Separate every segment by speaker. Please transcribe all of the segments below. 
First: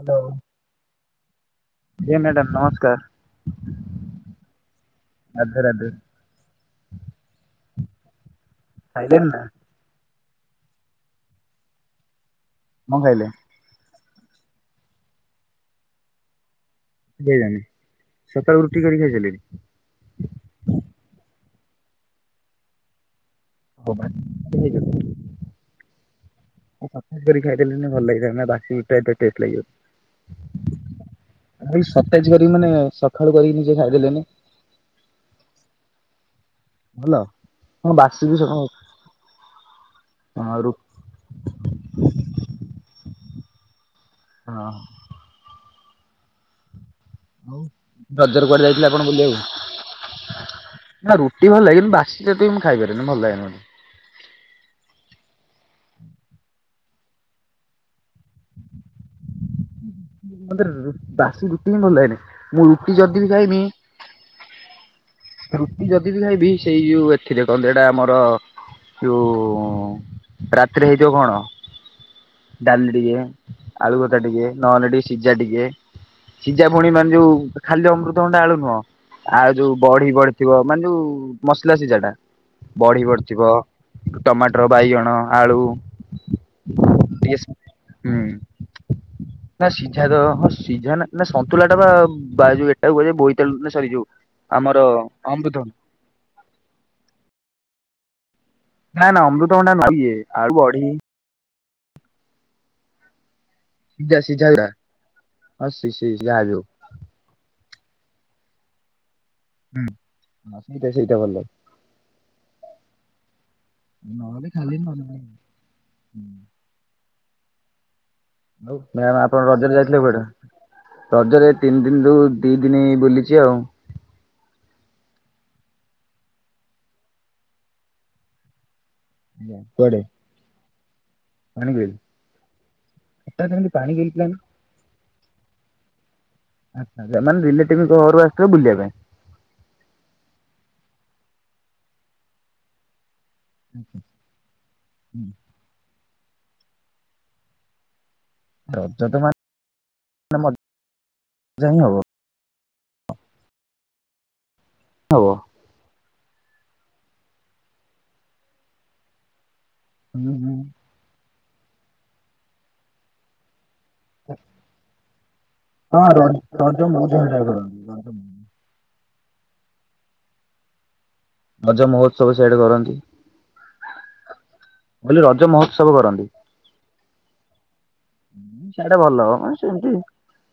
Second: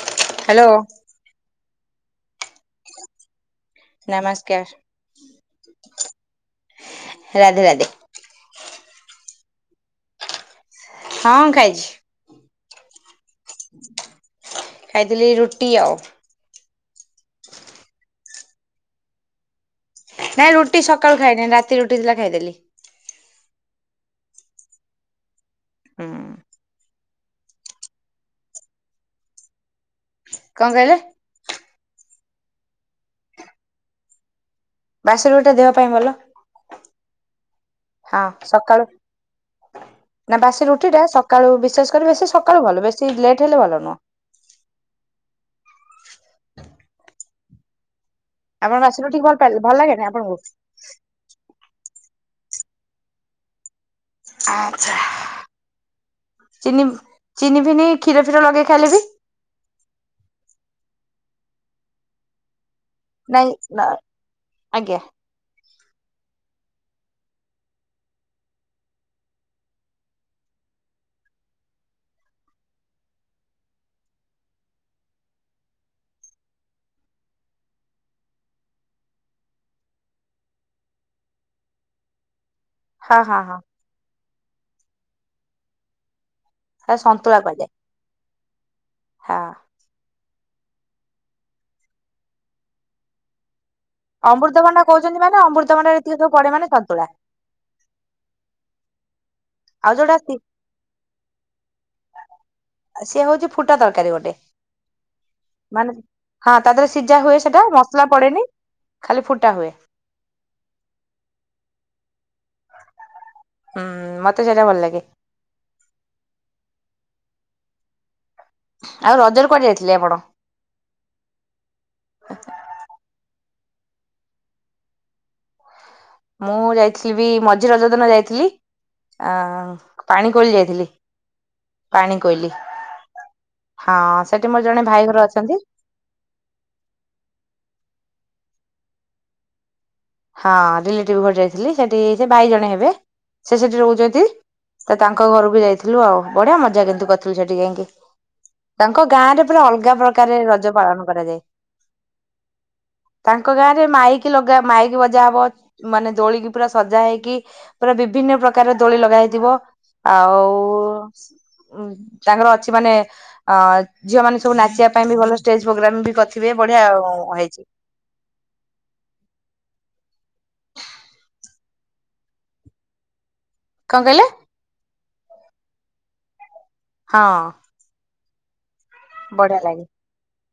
Speaker 1: Hello.
Speaker 2: Hello.
Speaker 1: Madam, ନମସ୍କାର୍।
Speaker 2: ନମସ୍କାର୍,
Speaker 1: ରାଧେ ରାଧେ
Speaker 2: ରାଧେ ରା
Speaker 1: [inaudible]
Speaker 2: ହଁ, ଖାଇଛି।
Speaker 1: [inaudible]
Speaker 2: ଖାଇଥିଲି ରୁଟି ଆଉ
Speaker 1: ସକାଳୁ ରୁଟି କରି ଖାଇ ସାଇଲେଣି।
Speaker 2: ଏଁ ରୁଟି ସକାଳୁ ଖାଇନି, ରାତି ରୁଟି ଥିଲା ଖାଇଦେଲି।
Speaker 1: [unintelligible]
Speaker 2: [inaudible]
Speaker 1: [unintelligible]
Speaker 2: [inaudible]
Speaker 1: କରି ମାନେ ସଖାଳୁ କରିକି ନିଜେ ଖାଇ ଦେଲେନି।
Speaker 2: ବାସି ରୁ ଟା ଦେହ ପାଇଁ ଭଲ।
Speaker 1: ଭଲ
Speaker 2: ହଁ ସକାଳୁ, ନା
Speaker 1: ହଁ
Speaker 2: ବାସି
Speaker 1: ରୁ
Speaker 2: ରୁଟି ଟା ସ ସକାଳୁ ବିଶାସ୍‌ କରିବେ, ସେ ବେଶୀ ସକାଳୁ ଭଲ ବେଶୀ ଲେଟ୍ ହେଲେ ଭଲ ନୁ।
Speaker 1: [inaudible] [unintelligible] ନା
Speaker 2: ଆପଣ ବାସି ରୁଟି ଭଲ ପାଇଲେ ଭଲ ଲାଗେନି ଆପଣଙ୍କୁ
Speaker 1: ରୁଟି ଭଲ୍ ଲାଗେ, ବାସି ରୁଟି ମୁଁ ଖାଇ ପାରିବିନି, ଭଲ୍ ଲାଗେନି
Speaker 2: ଚିନି ଚିନି ଫିନି କ୍ଷୀର ଫିର ଲଗେଇ ଖାଇଲେ ବି
Speaker 1: ବାସି ରୁଟି ହିଁ ଭଲ୍ ଲାଗେନି। ମୁଁ ରୁଟି ଯଦି ବି ଖାଇବି
Speaker 2: [inaudible]
Speaker 1: ରୁଟି ଯଦି ବି ଖାଇବି, ସେଇ ଯଉ ଏଥିରେ ହେଟା ଆମର ରାତିରେ ହେଇଥିବ କ'ଣ ଡ଼ାଲି ଟିକେ ଆଳୁ ଭର୍ତ୍ତା ଟିକେ ନହନେ ଟିକେ ସିଜା ଟିକେ। ସିଜା ପୁଣି ମାନ୍‌ ଯଉ ଖାଲି ଅମୃତଭଣ୍ଡା ଆଳୁ ନୁହଁ। ଆ ଯଉ ବଢ଼ି ପଡ଼ିଥିବ, ମାନେ ଯଉ ମସ୍‌ଲା ସିଜା ଟା ବଢ଼ି
Speaker 2: ହଁ ହଁ
Speaker 1: ପଡ୍‌ଥିବ।
Speaker 2: ହଁ
Speaker 1: ଟମାଟ୍ର, ବାଇଗଣ, ଆଳୁ।
Speaker 2: ସନ୍ତୁଳା
Speaker 1: ଟିକେ
Speaker 2: କୁହାଯାଏ।
Speaker 1: ହୁଁ,
Speaker 2: ହଁ।
Speaker 1: ନା ସିଝା ତ ସିଝା ନା ସନ୍ତୁଲା ଟା [inaudible]
Speaker 2: ଅ--ତ ଭଣ୍ଡା କହୁଚନ୍ତି ମାନେ,
Speaker 1: ଅମୃତଭଣ୍ଡା
Speaker 2: ଅ--ତ ଭଣ୍ଡାରେ ଏତିକ ସବୁ ପଡ଼େ ମାନେ ସନ୍ତୁଳା। ଆଉ ଯୋଉଟା
Speaker 1: [unintelligible]
Speaker 2: ସିଏ ହଉଚି ଫୁଟା ତର୍କାରୀ
Speaker 1: ସିଝା
Speaker 2: ଗୋଟେ।
Speaker 1: ସିଝା ଗୁରା ହଁ ସି
Speaker 2: ମାନେ
Speaker 1: ସି ଯାହା
Speaker 2: ହଁ
Speaker 1: ଯୋଉ
Speaker 2: ତା ସିଜା ହୁଏ ସେଟା, ମସ୍‌ଲା ପଡ଼େନି ଖାଲି ଫୁଟା ହୁଏ।
Speaker 1: ହଁ ସେଇଟା ସେଇଟା ଭଲ୍‌ ଲାଗେ।
Speaker 2: ହୁଁ ମତେ ସେଇଟା ଭଲ ଲାଗେ
Speaker 1: [unintelligible]
Speaker 2: ଆଉ
Speaker 1: ମ୍ୟାମ୍, ଆପଣ
Speaker 2: କୁଆଡେ
Speaker 1: ରଜରେ ଯାଇଥିଲେ
Speaker 2: ଆପଣ?
Speaker 1: କୁଆଡ଼େ? ରଜରେ ତିନ୍ ରୁ ଦି ଦିନି ବୁଲିଚି ଆଉ।
Speaker 2: ମୁଁ ଯାଇଥିଲି ବି ମଝି ରଜ ଦିନ ଯାଇଥିଲି,
Speaker 1: ଆଜ୍ଞା। କୁଆଡେ
Speaker 2: ଆଁ ପାଣି କୋଇଲି ଯାଇଥିଲି।
Speaker 1: ପାଣିକୋଇଲି?
Speaker 2: ପାଣି କୋଇଲି,
Speaker 1: ହଠାତ୍ ଏମିତି
Speaker 2: ହଁ
Speaker 1: ପାଣିକୋଇଲି ପ୍ଲାନ୍?
Speaker 2: ସେଠି ମର୍ ଜଣେ ଭାଇ ଘର ଅଛନ୍ତି।
Speaker 1: ମାନେ ରିଲେଟିପ୍ ଘରୁ ଆ ଥିବେ, ବୁଲିବା ପାଇଁ।
Speaker 2: ହଁ ରିଲେଟି ଘର ଯାଇଥିଲି, ସେଟି ସେ ଭାଇ ଜଣେ ହେବେ। ସେ ସେଟି ରହୁଚନ୍ତି, ତାଙ୍କ ଘରକୁ ଯାଇଥିଲୁ ଆଉ ବଢ଼ିଆ ମଜା କିନ୍ତୁ କର୍ ଥିଲୁ ସେଠି ଯାଇଁକି।
Speaker 1: ରଜ
Speaker 2: ତାଙ୍କ
Speaker 1: ତ
Speaker 2: ଗାଁ
Speaker 1: ମାନେ
Speaker 2: ରେ ପୁରା ଅଲଗା ପ୍ରକାରେ
Speaker 1: ମଜା
Speaker 2: ରଜ ପାଳନ କରାଯାଏ।
Speaker 1: ହିଁ ହବ
Speaker 2: ତାଙ୍କ ଗାଁରେ ମାଇକି ଲଗା ମାଇକି ବଜା ହବ। ମାନେ ଦୋଳି ପୁରା ସଜା ହେଇକି, ପୁରା ବିଭିନ୍ନ ପ୍ରକାର ଦୋଳି ଲଗା ହେଇଥିବ।
Speaker 1: ହୁଁ
Speaker 2: ଆଉ
Speaker 1: ହୁଁ
Speaker 2: ତାଙ୍କର ଅଛି ମାନେ, ଝିଅ ମାନେ ସବୁ ନାଚିବା ପାଇଁ ବି ଜ୍‌ ପ୍ରୋଗ୍ରାମ୍
Speaker 1: ହଁ
Speaker 2: ବି
Speaker 1: ର
Speaker 2: କର୍ ଥିବେ,
Speaker 1: ରଜ
Speaker 2: ବଢ଼ିଆ
Speaker 1: ମଉଜ
Speaker 2: ଆଉ ହେଇଚି।
Speaker 1: [unintelligible] ରଜ ମହୋତ୍ସବ ସିଆଡ଼େ କରନ୍ତି।
Speaker 2: କଣ କହିଲେ?
Speaker 1: ଆଉ ରଜ ମହୋତ୍ସବ କରନ୍ତି।
Speaker 2: ହଁ।
Speaker 1: ସିଆଡ଼େ ଭଲ ହବ
Speaker 2: ବଢିଆ ଲାଗେ
Speaker 1: ସେମତି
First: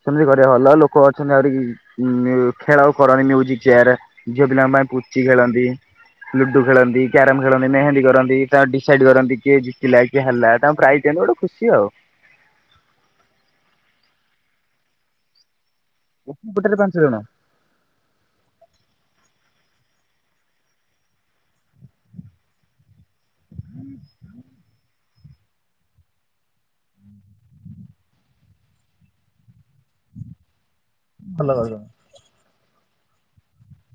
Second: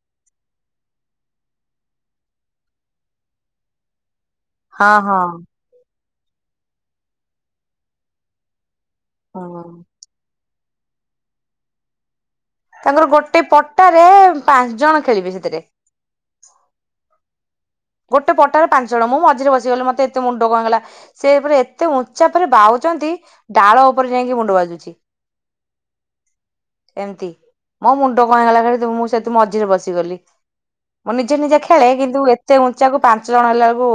Speaker 1: ସେମିତି ଘରେ ଭଲ ଲୋକ ଅଛନ୍ତି ଆହୁରି ଖେଳ କରନ୍ତି ମ୍ୟୁଜିକ ଚେୟାର। ଝିଅ ପିଲାମାନେ
Speaker 2: ହଁ ହଁ
Speaker 1: ପୁଚି ଖେଳନ୍ତି ଲୁଡୁ ଖେଳନ୍ତି କ୍ୟାରମ ଖେଳନ୍ତି ମେହେନ୍ଦୀ କରନ୍ତି। ତା ଡିସାଇଡ କରନ୍ତି କିଏ
Speaker 2: ହଁ।
Speaker 1: ଜିତିଲା କିଏ ହେଲା ତାଙ୍କୁ ପ୍ରାଇଜ୍ ଦିଅନ୍ତି ଗୋଟେ ଖୁସି ଆଉ
Speaker 2: ତାଙ୍କର ଗୋଟେ ପଟାରେ ପାଞ୍ଚ ଜଣ ଖେଳିବି ସେଥିରେ
Speaker 1: ଗୋଟେ ପଟାରେ ପାଞ୍ଚଜଣ।
Speaker 2: ଗୋଟେ ପଟାରେ ପାଞ୍ଚ ଜଣ ମୁଁ ମଝିରେ ବସିଗଲି ମତେ ଏତେ ମୁଣ୍ଡ କଣ ହେଇଗଲା? ସେପରା ଏତେ ଉଞ୍ଚା ପରେ ବାଉଛନ୍ତି ଡାଳ ଉପରେ ଯାଇକି ମୁଣ୍ଡ ବାଜୁଛି
Speaker 1: [inaudible]
Speaker 2: ଏମିତି ମୋ ମୁଣ୍ଡ କଣ ହୋଇଗଲା ମୁଁ ସେଠି ମଝିରେ ବସିଗଲି ମୁଁ ନିଜେ
Speaker 1: ଭଲ
Speaker 2: ନିଜେ
Speaker 1: ଭଲ।
Speaker 2: ଖେଳେ କିନ୍ତୁ ସେ ଉଞ୍ଚା କୁ ପାଞ୍ଚ ଜଣ ହେଲା ବେଳକୁ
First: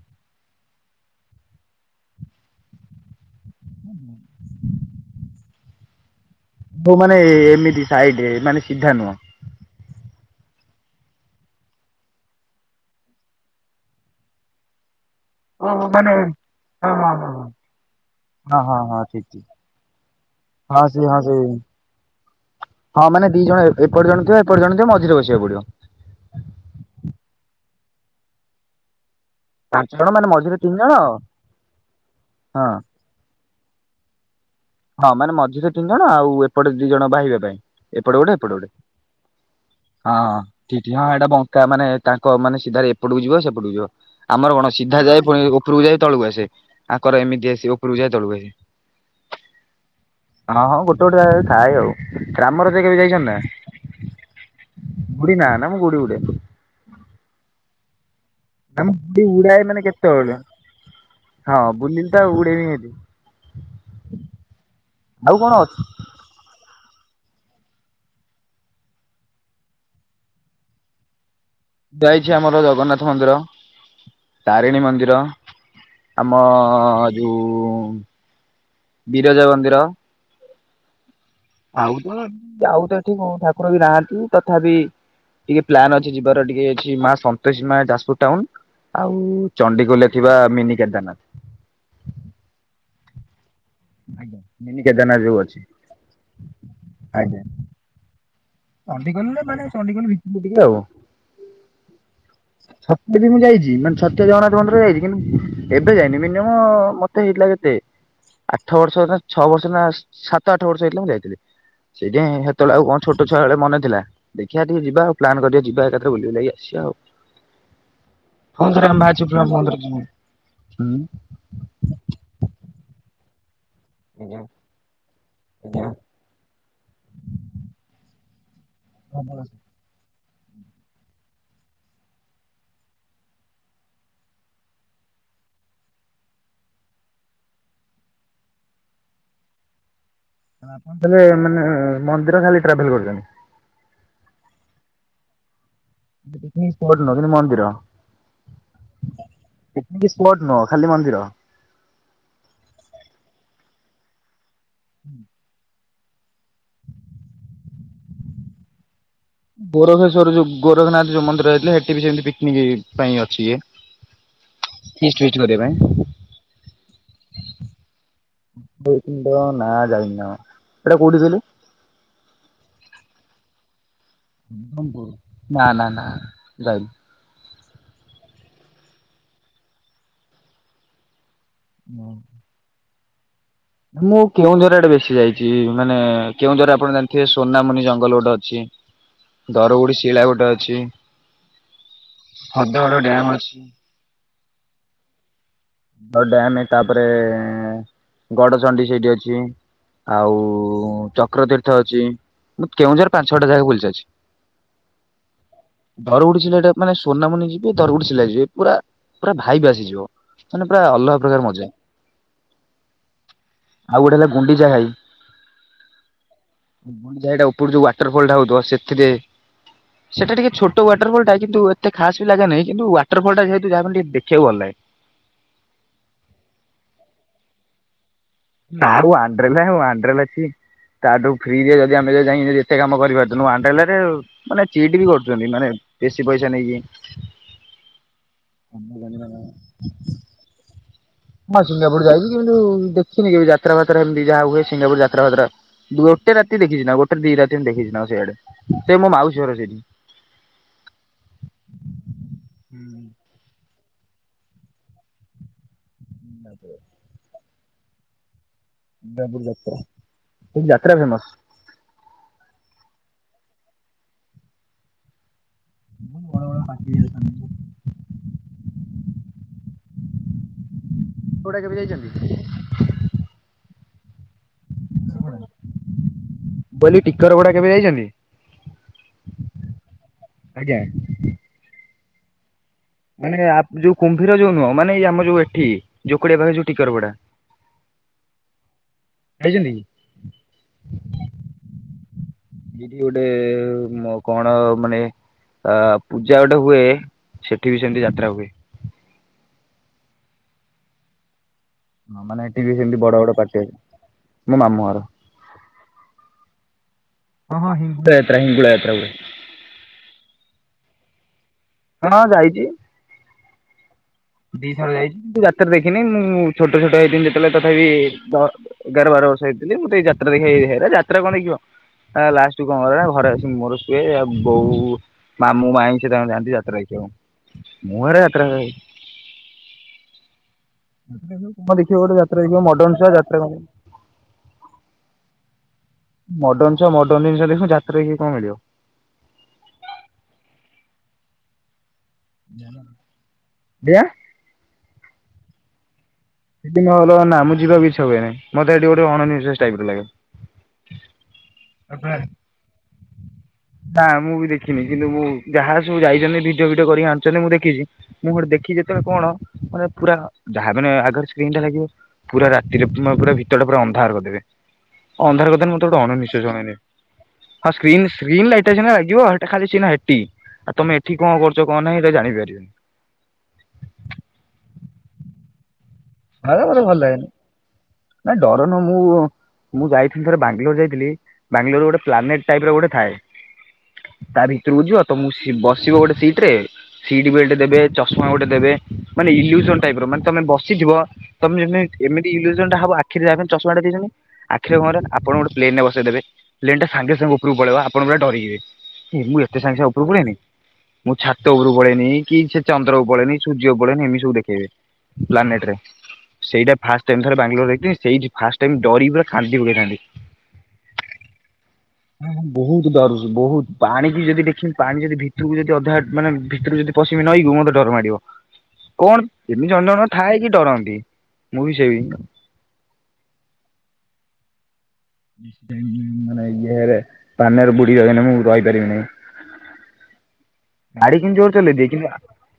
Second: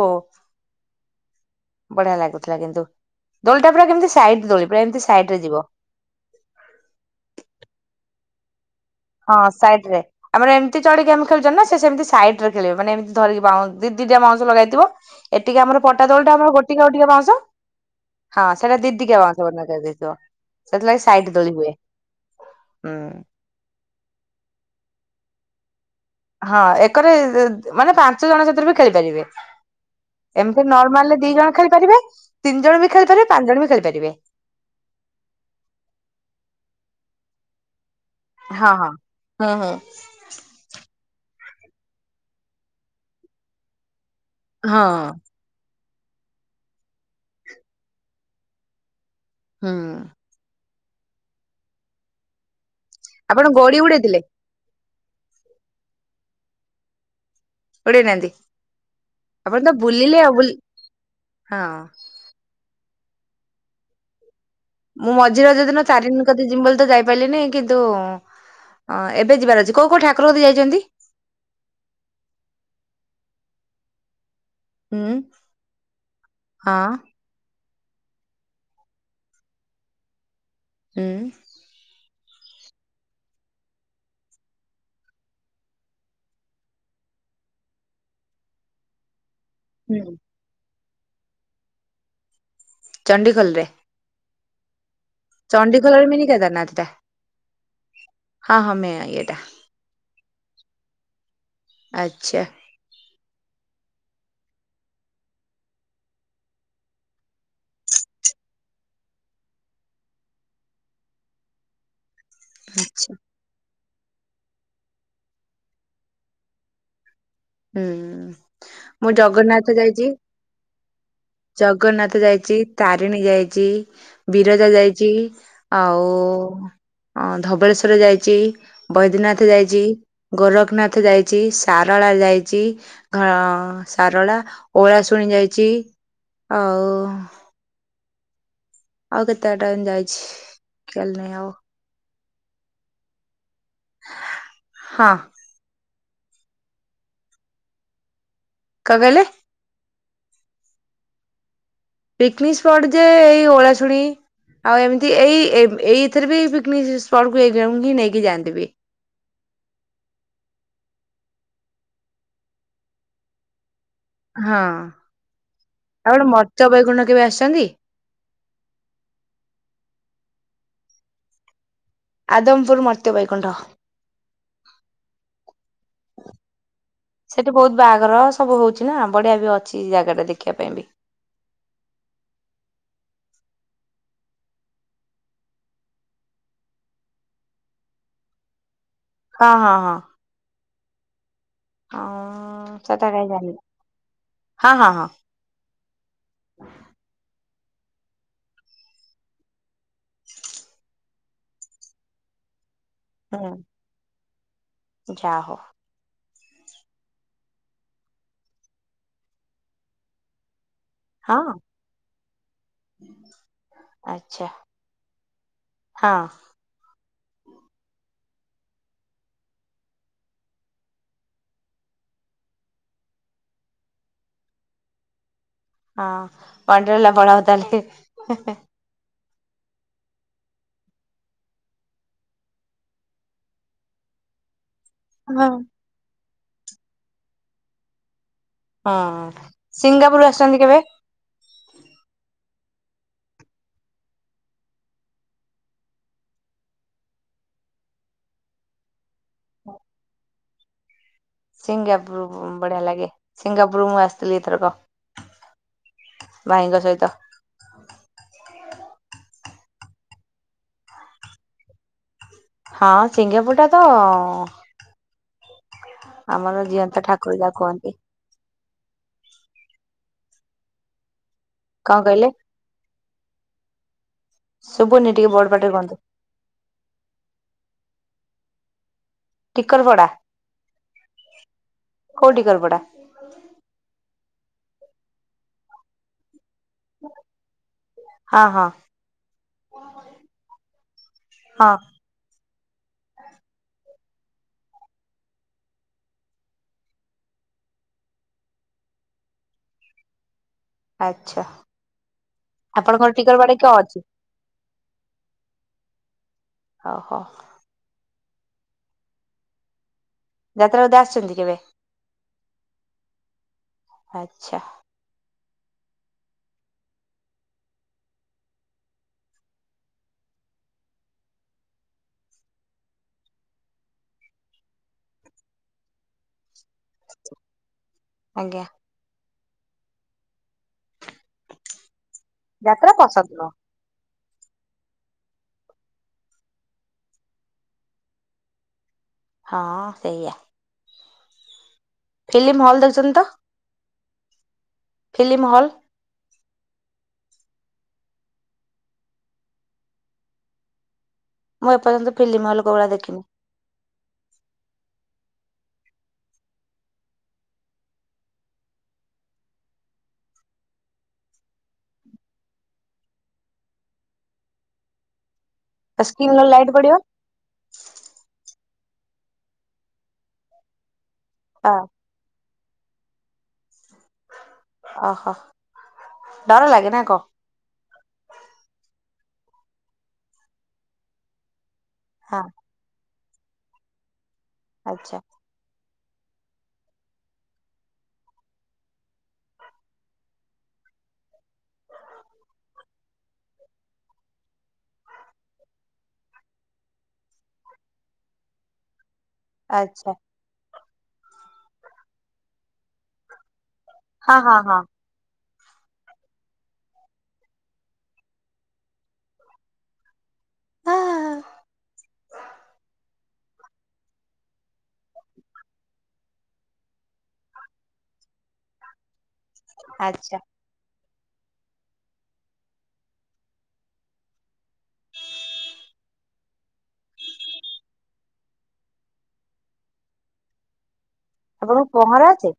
Speaker 2: ବଢିଆ ଲାଗୁଥିଲା କିନ୍ତୁ ଦୋଳିଟା ପା କେମିତି ସାଇଡରେ ଦୋଳି ପୁରା ଏମିତି ସାଇଡରେ ଯିବ
Speaker 1: ଯୋଉମାନେ ଏମିତି ସାଇଡ ମାନେ ସିଧା ନୁହଁ
Speaker 2: ହଁ ସାଇଡରେ। ଆମର ଏମିତି ଚଳେ ଗେମ୍ ଖେଳୁଛନ୍ତି ନା ସେମିତି ସାଇଡରେ ଖେଳିବ ମାନେ ଏମିତି ଧରିକି ଦି ଦିଟା ବାଉଁଶ ଲଗାଇଥିବ ଏଠିକେ ଆମର
Speaker 1: ଓହୋ
Speaker 2: ପଟା
Speaker 1: ମାନେ
Speaker 2: ଦୋଳିଟା ଆମର ଗୋଟିକା
Speaker 1: ହଁ
Speaker 2: ଗୋଟିକେ
Speaker 1: ହଁ ହଁ।
Speaker 2: ବାଉଁଶ ହଁ ସେଇଟା
Speaker 1: ହଁ
Speaker 2: ଦିଟିକିଆ
Speaker 1: ଠିକ
Speaker 2: ବାଉଁଶ
Speaker 1: ଠିକ
Speaker 2: ବନ୍ଧା କରିଦେଇଥିବ
Speaker 1: ହଁ ସେ
Speaker 2: ସେଥିଲାଗି
Speaker 1: ହଁ
Speaker 2: ସାଇଟ୍
Speaker 1: ସେ
Speaker 2: ଦୋଳି ହୁଏ
Speaker 1: ହଁ
Speaker 2: ହୁଁ।
Speaker 1: ମାନେ ଦି ଜଣ ଏପଟ ଜଣେ ଥିବ ଏପଟେ ଜଣେ ଥିବ ମଝିରେ ବସିବାକୁ ପଡିବ।
Speaker 2: ହଁ ଏକରେ ମାନେ ପାଞ୍ଚ ଜଣ ସେଥିରେ ବି ଖେଳିପାରିବେ।
Speaker 1: ପାଞ୍ଚ ଜଣ ମାନେ ମଝିରେ
Speaker 2: ଏମିତି
Speaker 1: ତିନି ଜଣ
Speaker 2: ନର୍ମାଲରେ
Speaker 1: ହଁ
Speaker 2: ଦି ଜଣ ଖେଳିପାରିବେ ତିନି ଜଣ ବି ଖେଳିପାରିବେ ପାଞ୍ଚ ଜଣ ବି ଖେଳିପାରିବେ।
Speaker 1: ହଁ ମାନେ ମଝିରେ ତିନି ଜଣ ଆଉ ଏପଟେ ଦି ଜଣ ବାହିବା ପାଇଁ ଏପଟେ ଗୋଟେ ଏପଟେ ଗୋଟେ
Speaker 2: ହଁ ହଁ।
Speaker 1: ହଁ। ଠ ହଁ ଏଇଟା ବଙ୍କା ମାନେ ତାଙ୍କ ମାନେ ସିଧାରେ ଏପଟକୁ ଯିବ ସେପଟକୁ ଯିବ ଆମର କଣ
Speaker 2: ହଁ
Speaker 1: ସିଧା ଯାଏ ପୁଣି ଉପରକୁ ଯାଏ ତଳକୁ ଆସେ ଆଙ୍କର ଏମିତି ଆସି ଉପରକୁ ଯାଇ ତଳକୁ ଆସେ
Speaker 2: ହଁ।
Speaker 1: ହଁ ହଁ ଗୋଟେ ଗୋଟେ ଜାଗାରେ ଥାଏ ଆଉ ଗ୍ରାମର ଯ କେବେ ଯାଇଛନ୍ତି
Speaker 2: ଆପଣ ଗୋଡି ଉଡେଇଥିଲେ
Speaker 1: ନା? ଗୁଡି ନା ନା ମୁଁ ଗୁଡ଼ି ଉଡ଼େନି
Speaker 2: ଉଡେଇ ନାହାନ୍ତି।
Speaker 1: ଆମ
Speaker 2: ଆପଣ
Speaker 1: ଉଡାଏ
Speaker 2: ତ
Speaker 1: ମାନେ
Speaker 2: ବୁଲିଲେ ଆଉ
Speaker 1: କେତେବେଳେ
Speaker 2: ବୁଲି
Speaker 1: ହଁ ବୁଲି ଉଡେ ନି ଏତେ
Speaker 2: ମୁଁ ମଝିରେ ଯଦିନ ଚାରିିନ ଜିମି ବୋଲି ତ ଯାଇପାରିଲିନି କିନ୍ତୁ ଅ ଏବେ ଯିବାର ଅଛି କୋଉ କୋଉ ଠାକୁରଙ୍କଠି ଯାଇଛନ୍ତି?
Speaker 1: ଯାଇଛି ଆମର ଜଗନ୍ନାଥ ମନ୍ଦିର। ତାରିଣୀ
Speaker 2: ହୁଁ
Speaker 1: ମନ୍ଦିର ଆମ
Speaker 2: ହଁ
Speaker 1: ଯୋଉ ବିରଜା ମନ୍ଦିର।
Speaker 2: ହୁଁ।
Speaker 1: ଆଉ ତ ଆଉ ତ ଏଠି କୋଉ ଠାକୁର ବି ନାହାନ୍ତି ତଥାପି ଟିକେ ପ୍ଲାନ ଅଛି ଯିବାର ଟିକେ ଅଛି ମା ସନ୍ତୋଷୀ ମା ଯାଜପୁର ଟାଉନ ଆଉ ଚଣ୍ଡିଖୋଲରେ
Speaker 2: ହୁଁ
Speaker 1: ଥିବା ମିନି କେଦାରନାଥ
Speaker 2: ଚଣ୍ଡିଖୋଲରେ?
Speaker 1: ଆଜ୍ଞା ମିନି କେଦାରନାଥ ଯୋଉ ଅଛି।
Speaker 2: ଚଣ୍ଡିଖୋଲରେ ମିନିକେଦାରନାଥଟା।
Speaker 1: ଚଣ୍ଡୀଖୋଲରେ ମାନେ ଚଣ୍ଡିଖୋଲ ଭିତରକୁ ଟିକେ ଆଉ
Speaker 2: ଆଚ୍ଛା।
Speaker 1: ଛତିଆ ବି ମୁଁ ଯାଇଛି। ମାନେ ଛତିଆ ଜଗନ୍ନାଥ ମନ୍ଦିର ଯାଇଛି। କିନ୍ତୁ ଏବେ ଯାଇନି ମିନିମମ଼ ମତେ ହେଇଥିଲା କେତେ, ଆଠ ବର୍ଷ ନା ଛଅ ବର୍ଷ ନା ସାତ ଆଠ ବର୍ଷ ହେଇଥିଲା ମୁଁ ଯାଇଥିଲି। ସେଥିପାଇଁ ହେତେବେଳେ ଆଉ କଣ
Speaker 2: ଆଚ୍ଛା।
Speaker 1: ଛୋଟ ବେଳେ ମନେ ଥିଲା। ଦେଖିବା ଟିକେ ଯିବା ଆଉ ପ୍ଲାନ୍ କରିବା ଯିବା ଏକାଥରେ ବୁଲି ବୁଲାକି ଆସିବା ଆଉ।
Speaker 2: ହୁଁ
Speaker 1: ଫୋନ୍
Speaker 2: ମୁଁ ଜଗନ୍ନାଥ ଯାଇଛି
Speaker 1: ହୁଁ।
Speaker 2: ଜଗନ୍ନାଥ ଯାଇଛି, ତାରିଣୀ ଯାଇଛି, ବିରଜା ଯାଇଛି ଆଉ ଅ ଧବଳେଶ୍ଵର ଯାଇଛି, ବୈଦ୍ୟନାଥ ଯାଇଛି, ଗୋରଖନାଥ ଯାଇଛି, ସାରଳା ଯାଇଛି, ଘ ସାରଳା ଓଳାଶୁଣୀ ଯାଇଛି ଆଉ ଆଉ କେତେ ବାଟ ଏନ୍ତି ଯାଇଛି।
Speaker 1: ଆପଣ
Speaker 2: ଖିଆଲ ନାହିଁ
Speaker 1: ତାହେଲେ
Speaker 2: ଆଉ
Speaker 1: ମାନେ ମନ୍ଦିର ଖାଲି ଟ୍ରାଭେଲ କରିଛନ୍ତି।
Speaker 2: ହଁ।
Speaker 1: [unintelligible] ମନ୍ଦିର।
Speaker 2: କଣ କହିଲେ?
Speaker 1: ପିକନିକ ସ୍ପଟ ନୁହଁ ଖାଲି ମନ୍ଦିର?
Speaker 2: ପିକନିକ ସ୍ପଟ ଯେ ଏଇ ଓଳାଶୁଣୀ ଆଉ ଏମିତି ଏଇ ଏ ଏଇଥିରେ ବି ପିକନିକ ସ୍ପଟ୍ କୁ ନେଇିକି ଯାଆନ୍ତି ବି।
Speaker 1: ଗୋରଖେଶ୍ଵର ଯୋଉ ଗୋରଖନାଥ ଯୋଉ ମନ୍ଦିର ଯାଇଥିଲେ ସେଠି ବି ସେମିତି ପିକନିକ ପାଇଁ ଅଛି ଇଏ।
Speaker 2: ହଁ।
Speaker 1: ଫିଷ୍ଟ ଫିଷ୍ଟ କରିବା ପାଇଁ।
Speaker 2: ଆଉ ଗୋଟେ ମର୍ତ୍ତ୍ୟବୈକୁଣ୍ଠ କେବେ ଆସିଛନ୍ତି?
Speaker 1: ମର୍ତ୍ତ୍ୟବୈକୁଣ୍ଠ ନା ଯାଇନି ନା କଣ। ସେଇଟା କୋଉଠି କହିଲେ?
Speaker 2: ଆଦମ ପୁର ମର୍ତ୍ତ୍ୟବୈକୁଣ୍ଠ।
Speaker 1: ଆଦମ ପୁର ନା ନା ନା ଯାଇନି।
Speaker 2: ସେଠି ବହୁତ ବାହାଘର ସବୁ ହଉଛି ନା ବଢ଼ିଆ ବି ଅଛି ଜାଗା ଟା ଦେଖିବା ପାଇଁ ବି।
Speaker 1: ହଁ। ମୁଁ କେଉଁଝର ଆଡ଼େ ବେଶି ଯାଇଛି। ମାନେ କେଉଁଝରରେ ଆପଣ ଜାଣିଥିବେ ସୋନାମଣି ଜଙ୍ଗଲ ଗୋଟେ ଅଛି।
Speaker 2: ହଁ ହଁ
Speaker 1: ଦରଗୁଡି ଶିଳା ଗୋଟେ ଅଛି।
Speaker 2: ଆଁ
Speaker 1: ହ୍ରଦଗଡ
Speaker 2: ସେଟା କାଇଁ
Speaker 1: ଡ୍ୟାମ
Speaker 2: ଜାଣିନି,
Speaker 1: ଅଛି।
Speaker 2: ହଁ ହଁ ହଁ।
Speaker 1: ଆଉ ଡ୍ୟାମ୍ ତାପରେ, ଗଡଚଣ୍ଡୀ ସେଇଠି ଅଛି। ଆଉ ଚକ୍ରତୀର୍ଥ ଅଛି। ମୁଁ କେଉଁଝରରେ ପାଞ୍ଚ ଛଅଟା
Speaker 2: ହଁ
Speaker 1: ଜାଗା ବୁଲି ସାରିଛି।
Speaker 2: ଯା ହଉ।
Speaker 1: ଦରଗୁଡି ଶିଳାଟା ମାନେ ସୁନମଣି ଯିବେ ଦରଗୁଡି ଶିଳା ଯିବେ ପୁରା ପୁରା ଭାଇଵ୍ ଆସିଯିବ। ମାନେ ପୁରା ଅଲଗା
Speaker 2: ହଁ
Speaker 1: ପ୍ରକାର ମଜା। ଆଉ ଗୋଟେ ହେଲା
Speaker 2: ଆଚ୍ଛା
Speaker 1: ଗୁଣ୍ଡିଚା ଘାଇ।
Speaker 2: ହଁ।
Speaker 1: ଗୁଣ୍ଡିଚା ଘାଇ ଟା ଉପରୁ ଯୋଉ ୱାଟରଫଲଟା ହଉଥିବ ସେଥିରେ ସେଟା ଟିକେ ଛୋଟ ୱାଟରଫଲଟା କିନ୍ତୁ ଏତେ ଖାସ୍ ବି ଲାଗେ ନାହିଁ। କିନ୍ତୁ ୱାଟରଫଲଟା ଯେହେତୁ ଯାହା ବି ହେଲେ ଟିକେ ଦେଖିବାକୁ ଭଲ ଲାଗେ।
Speaker 2: ହଁ ୱାଣ୍ଡରଲା ପଳାଅ ତାହାଲେ।
Speaker 1: ନା ୱାଣ୍ଡରଲା, ୱାଣ୍ଡରଲା କିଏ? ତା ଠୁ ଫ୍ରିରେ ଯଦି ଆମେ ତ ଯାଇକି ଯଦି ଏତେ କାମ କରିପାରୁଚୁ ୱାଣ୍ଡରଲାରେ ମାନେ ଚିଟ୍ ବି କରୁଛନ୍ତି
Speaker 2: ହଁ
Speaker 1: ମାନେ ବେଶି ପଇସା ନେଇକି।
Speaker 2: ହଁ। ସିଙ୍ଗାପୁର ଆସିଛନ୍ତି କେବେ?
Speaker 1: ହଁ ସିଙ୍ଗାପୁର ଯାଇଛି। କିନ୍ତୁ ଦେଖିନି କେବେ ଯାତ୍ରା ପାତ୍ରା ଏମିତି ଯାହା ହୁଏ ସିଙ୍ଗାପୁର ଯାତ୍ରା ପାତ୍ରା। ଗୋଟେ ରାତି ଦେଖିଚି ନା ଗୋଟେ ଦି ରାତି ଏମିତି ଦେଖିଚି ନା ସେଇଆଡ଼େ ସେ ମୋ ମାଉସୀର ସେଇଠି।
Speaker 2: ସିଙ୍ଗାପୁର ବଢ଼ିଆ ଲାଗେ। ସିଙ୍ଗାପୁର ମୁଁ ଆସିଥିଲି ଏଥରକ। ଭାଇଙ୍କ ସହିତ।
Speaker 1: ସିଙ୍ଗାପୁର ଯାତ୍ରା ସେଠି ଯାତ୍ରା ଫେମସ।
Speaker 2: ହଁ ସିଙ୍ଗାପୁର ଟା ତ ଆମର ଜିଅନ୍ତା ଠାକୁର ଯାହକୁ କହନ୍ତି।
Speaker 1: [unintelligible] କେବେ
Speaker 2: କଣ କହିଲେ
Speaker 1: ଯାଇଚନ୍ତି?
Speaker 2: ଶୁଭୁନି, ଟିକେ ବଡ ପାଟିରେ କୁହନ୍ତୁ।
Speaker 1: [unintelligible] ଟିକରପଡା କେବେ ଯାଇଚନ୍ତି?
Speaker 2: ଟିକରପଡା, କୋଉ ଟିକରପଡା?
Speaker 1: ମାନେ ଆପ୍ ଯୋଉ କୁମ୍ଭୀର ଯୋଉ ନୁହଁ, ମାନେ ଏଇ ଆମ ଯୋଉ ଏଠି ଯୋକଡିଆ ପାଖରେ ଯୋଉ ଟିକରପଡା,
Speaker 2: ହଁ ହଁ
Speaker 1: ଯାଇଛନ୍ତି କି?
Speaker 2: ହଁ।
Speaker 1: ସେଇଠି ଗୋଟେ ମ କଣ ମାନେ ଅ ପୂଜା ଗୋଟେ ହୁଏ, ସେଠି ବି ସେମ୍ତି ଯାତ୍ରା ହୁଏ।
Speaker 2: ଆଚ୍ଛା।
Speaker 1: ହଁ ମାନେ ଏଠି ବି ସେମ୍ତି
Speaker 2: ଆପଣଙ୍କର
Speaker 1: ବଡ-ବଡ
Speaker 2: ଟିକରବାଡି
Speaker 1: ପାର୍ଟି
Speaker 2: କ
Speaker 1: ଅଛି ମୋ ମାମୁଁ ଘର।
Speaker 2: ହ-ହ।
Speaker 1: ହଁ-ହଁ ହିଙ୍ଗୁଳା ଯାତ୍ରା ହିଙ୍ଗୁଳା ଯାତ୍ରା ହୁଏ।
Speaker 2: ଯାତ୍ରା ବୋଧେ ଆସିଚନ୍ତି କେବେ?
Speaker 1: [unintelligible] ଯାଇଚି
Speaker 2: ଆଚ୍ଛା
Speaker 1: ଦି ଥର ଯାଇଚି କିନ୍ତୁ ଯା ତ୍ରା ଦେଖିନି, ମୁଁ ଛୋଟ-ଛୋଟ ହେଇଥିନି ଯେତେବେଳେ ତଥାପି ଦ ଏଗାର ବାର ବର୍ଷ ହେଇଥିଲି ମୁଁ ତ ଏଇ ଯାତ୍ରା ଦେଖେ, ହେରା ଯାତ୍ରା କଣ ଦେଖିବ। ଆ ଲାଷ୍ଟୁକୁ କଣ କରେ ନା ଘରେ ଆସିି ମୁଁ ମୋର ଶୁଏ ଆଉ ବୋଉ ମାମୁଁ ମାଇଁ ସେ ତାଙ୍କର ଯାଆନ୍ତି ଯା ତ୍ରା ଦେଖିବାକୁ, ମୁଁ ସେରା ଯାତ୍ରା
Speaker 2: ଆଜ୍ଞା
Speaker 1: ଫାତ୍ରା [unintelligible] ଦେଖିବ ଗୋଟେ ଯାତ୍ରା ଦେଖିବ ମଡର୍ନ ଛୁଆ
Speaker 2: ପସନ୍ଦ
Speaker 1: ଯାତ୍ରା
Speaker 2: ନୁହଁ
Speaker 1: କଣ। ମଡର୍ଣ୍ଣ ଛୁଆ ମଡର୍ଣ୍ଣ ଜିନିଷ ଦେଖିବ, ଯାତ୍ରା ଦେଖିକି କଣ ମିଳିବ।
Speaker 2: ହଁ ସେଇଆ। ଫିଲିମ୍ ହଲ୍ ଦେଖିଚନ୍ତି ତ?
Speaker 1: [unintelligible]
Speaker 2: Film hall.
Speaker 1: ସେଠି [unintelligible] ଯିବାକୁ ଇଚ୍ଛା ହୁଏନି, ମତେ ସେଠି ଗୋଟେ ଅନନିଶ୍ୱାସୀ ଟାଇପ୍ ର ଲାଗେ।
Speaker 2: ମୁଁ ଏପର୍ଯ୍ୟନ୍ତ ଫିଲିମ୍ ହଲ୍ କୋଉ ଭଳିଆ ଦେଖିନି।
Speaker 1: ନାଁ ମୁଁ ବି ଦେଖିନି କିନ୍ତୁ ମୁଁ ଯାହା ସବୁ ଯାଇଚନ୍ତି ଭିଡିଓ ଫିଡିଓ କରିକି ଆଣଚନ୍ତି ମୁଁ ଦେଖିଚି। ମୁଁ ଗୋଟେ ଦେଖିଛି ଯେତେବେଳେ କଣ ମାନେ ପୁରା ଯାହା ମାନେ ଆଗରେ ସ୍କ୍ରିନ୍ ଟା ଲାଗିବ। ପୁରା ରାତିରେ ପୁରା ଭିତରଟା ପୁରା ଅନ୍ଧାର କରିଦେବେ, ଅନ୍ଧାର କରିଦେଲେ ମ ତେ ଗୋଟେ
Speaker 2: ସ୍କ୍ରିନ୍ ର ଲାଇଟ୍
Speaker 1: ଅଣନିଶ୍ୱାସୀ
Speaker 2: ପଡିବ
Speaker 1: [unintelligible] ହଁ ସ୍କ୍ରିନ୍-ସ୍କ୍ରିନ୍ ଲାଇଟ୍ ଟା ସିନା ଲାଗିବ, ସେଟା ଖାଲିି ସିନା ହେଟି ଆଉ ତମେ ସେଠି କଣ କରୁଛ
Speaker 2: ହଁ
Speaker 1: କଣ ନାହିଁ ଏଟା ଜାଣିପାରିବେ।
Speaker 2: ଓହୋ। ଡର
Speaker 1: ମତେ-ମତେ
Speaker 2: ଲାଗେ ନା
Speaker 1: ଭଲ୍
Speaker 2: କଣ
Speaker 1: ଲାଗେନି। ନାଇଁ ଡର ନୁହଁ ମୁଁ-ମୁଁ ଯାଇଥିଲି ଥରେ ବାଙ୍ଗାଲୋର ଯାଇଥିଲି, ବାଙ୍ଗାଲୋରରେ ଗୋଟେ
Speaker 2: ହଁ
Speaker 1: ପ୍ଲାନେଟ୍ ଟାଇପ୍ ର ଗୋଟେ ଥାଏ, ତା ଭିତୁରକୁ ଯିବ
Speaker 2: ଆଚ୍ଛା
Speaker 1: ତମୁକୁ ବସିବ ଗୋଟେ ସିଟ୍ ରେ। ସିଟ୍ ବେଲ୍ଟ ଦେବେ, ଚଶମା ଗୋଟେ ଦେବେ, ମାନେ ଇଲ୍ୟୁଜନ୍ ଟାଇପ୍ ର ମାନେ ତମେ ବସିଥିବ ତମେ [unintelligible] ଏମତି ଇଲ୍ୟୁଜନ୍ ଟା ହବ ଆଖିରେ ଯାହାବି ହେଲେ ଚଷମା ଟା [unintelligible] ଆଖିରେ କଣ କରିବେ ଆପଣଙ୍କୁ ଗୋଟେ ପ୍ଲେନ୍ ରେ ବସେଇଦବେ, ପ୍ଲେନ୍ ଟା ସାଙ୍ଗେ-ସାଙ୍ଗେ ଉପରକୁ ପଳେଇବ ଆପଣ ପୁରା ଡରିଯିବେ। ଏ ମୁଁ ଏତେ ସାଙ୍ଗେ-ସାଙ୍ଗେ ଉପୁରୁକୁ
Speaker 2: ଆଚ୍ଛା
Speaker 1: ପଳେଇନି, ମୁଁ ଛାତ ଉପରୁ ପଳେଇନି କି ସେ ଚନ୍ଦ୍ରକୁ ପଳେଇନି ସୂର୍ଯ୍ୟକୁ ପଳେଇନି ଏମିତି ସବୁ
Speaker 2: ହଁ ହଁ
Speaker 1: ଦେଖେଇବେ
Speaker 2: ହଁ
Speaker 1: ପ୍ଲାନେଟ୍ ରେ। ସେଇଟା ଫାଷ୍ଟ ଟାଇମ୍ ଥରେ ବାଙ୍ଗାଲୋର [unintelligible] ସେଇଠି ଫାଷ୍ଟ ଟାଇମ୍ ଡରିକି ପୁରା କାନ୍ଦି ପକେଇଥାନ୍ତି। ବହୁତ୍ ଡରୁଚି ବହୁତ୍, ପାଣି ବି ଯଦି ଦେଖିବି ପାଣି ଯଦି ଭିତୁରୁକୁ ଯଦି ଅଧା ମାନେ ଭିତୁରୁକୁ ଯଦି ପଶିମି ନଈକୁ ମତେ ଡର ମାଡିବ, କଣ ଏମିତି ଜଣ ଜଣଙ୍କର
Speaker 2: ଆଚ୍ଛା
Speaker 1: ଥାଏ କି ଡରନ୍ତି, ମୁଁ ବି [unintelligible] ମାନେ ଇଏରେ [unintelligible] ବୁଡି [unintelligible] ମୁଁ ରହିପାରିବିନେଇଁ। ଗାଡି କିନ୍ତୁ ଜୋରେ ଚଲେଇ ଦିଏ
Speaker 2: ଆପଣଙ୍କୁ
Speaker 1: କିନ୍ତୁ
Speaker 2: ପହଁରା ଆସେ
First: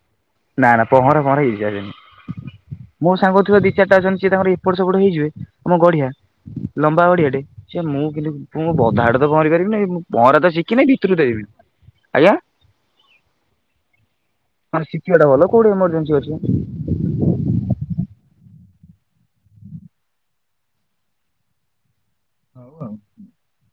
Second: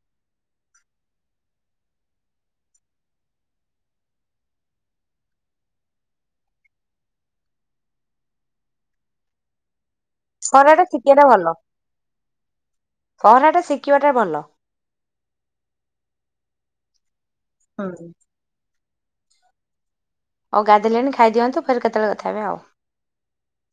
Speaker 1: ନା-ନା ପହଁରା ଫହଁରା କିଛି ଆସେନି। ମୋ ସାଙ୍ଗ ଛୁଆ ଦି ଚାରିଟା ଅଛନ୍ତି ସିଏ ତାଙ୍କର ଏପଟ ସେପଟ ହେଇଯିବେ, ଆମ ଗଢ଼ିଆ। ଲମ୍ବା ଗଡିଆଟେ। ସେ ମୁଁ କିନ୍ତୁ ମୁଁ ଅଧା ବାଟ ତ ପହଁରି ପାରିବିନି। ମୁଁ ପହଁରା ତ ଶିଖିନି
Speaker 2: ଟା
Speaker 1: ଭିତରୁ
Speaker 2: ଶିଖିବାଟା ଭଲ
Speaker 1: [unintelligible] ଆଜ୍ଞା।
Speaker 2: ପହଁରା ଟା ଶିଖିବାଟା ଭଲ
Speaker 1: ମାନେ ଶିଖିବା ଟା ଭଲ। କୋଉଠି ଏମର୍ଜେନ୍ସି ଅଛି।
Speaker 2: [unintelligible] ହଉ ଗାଧେଇ ଲେଣି ଖାଇଦିଅନ୍ତୁ। ଫେରେ କେତେବେଳେ କଥା ହେବେ ଆଉ।
Speaker 1: [unintelligible]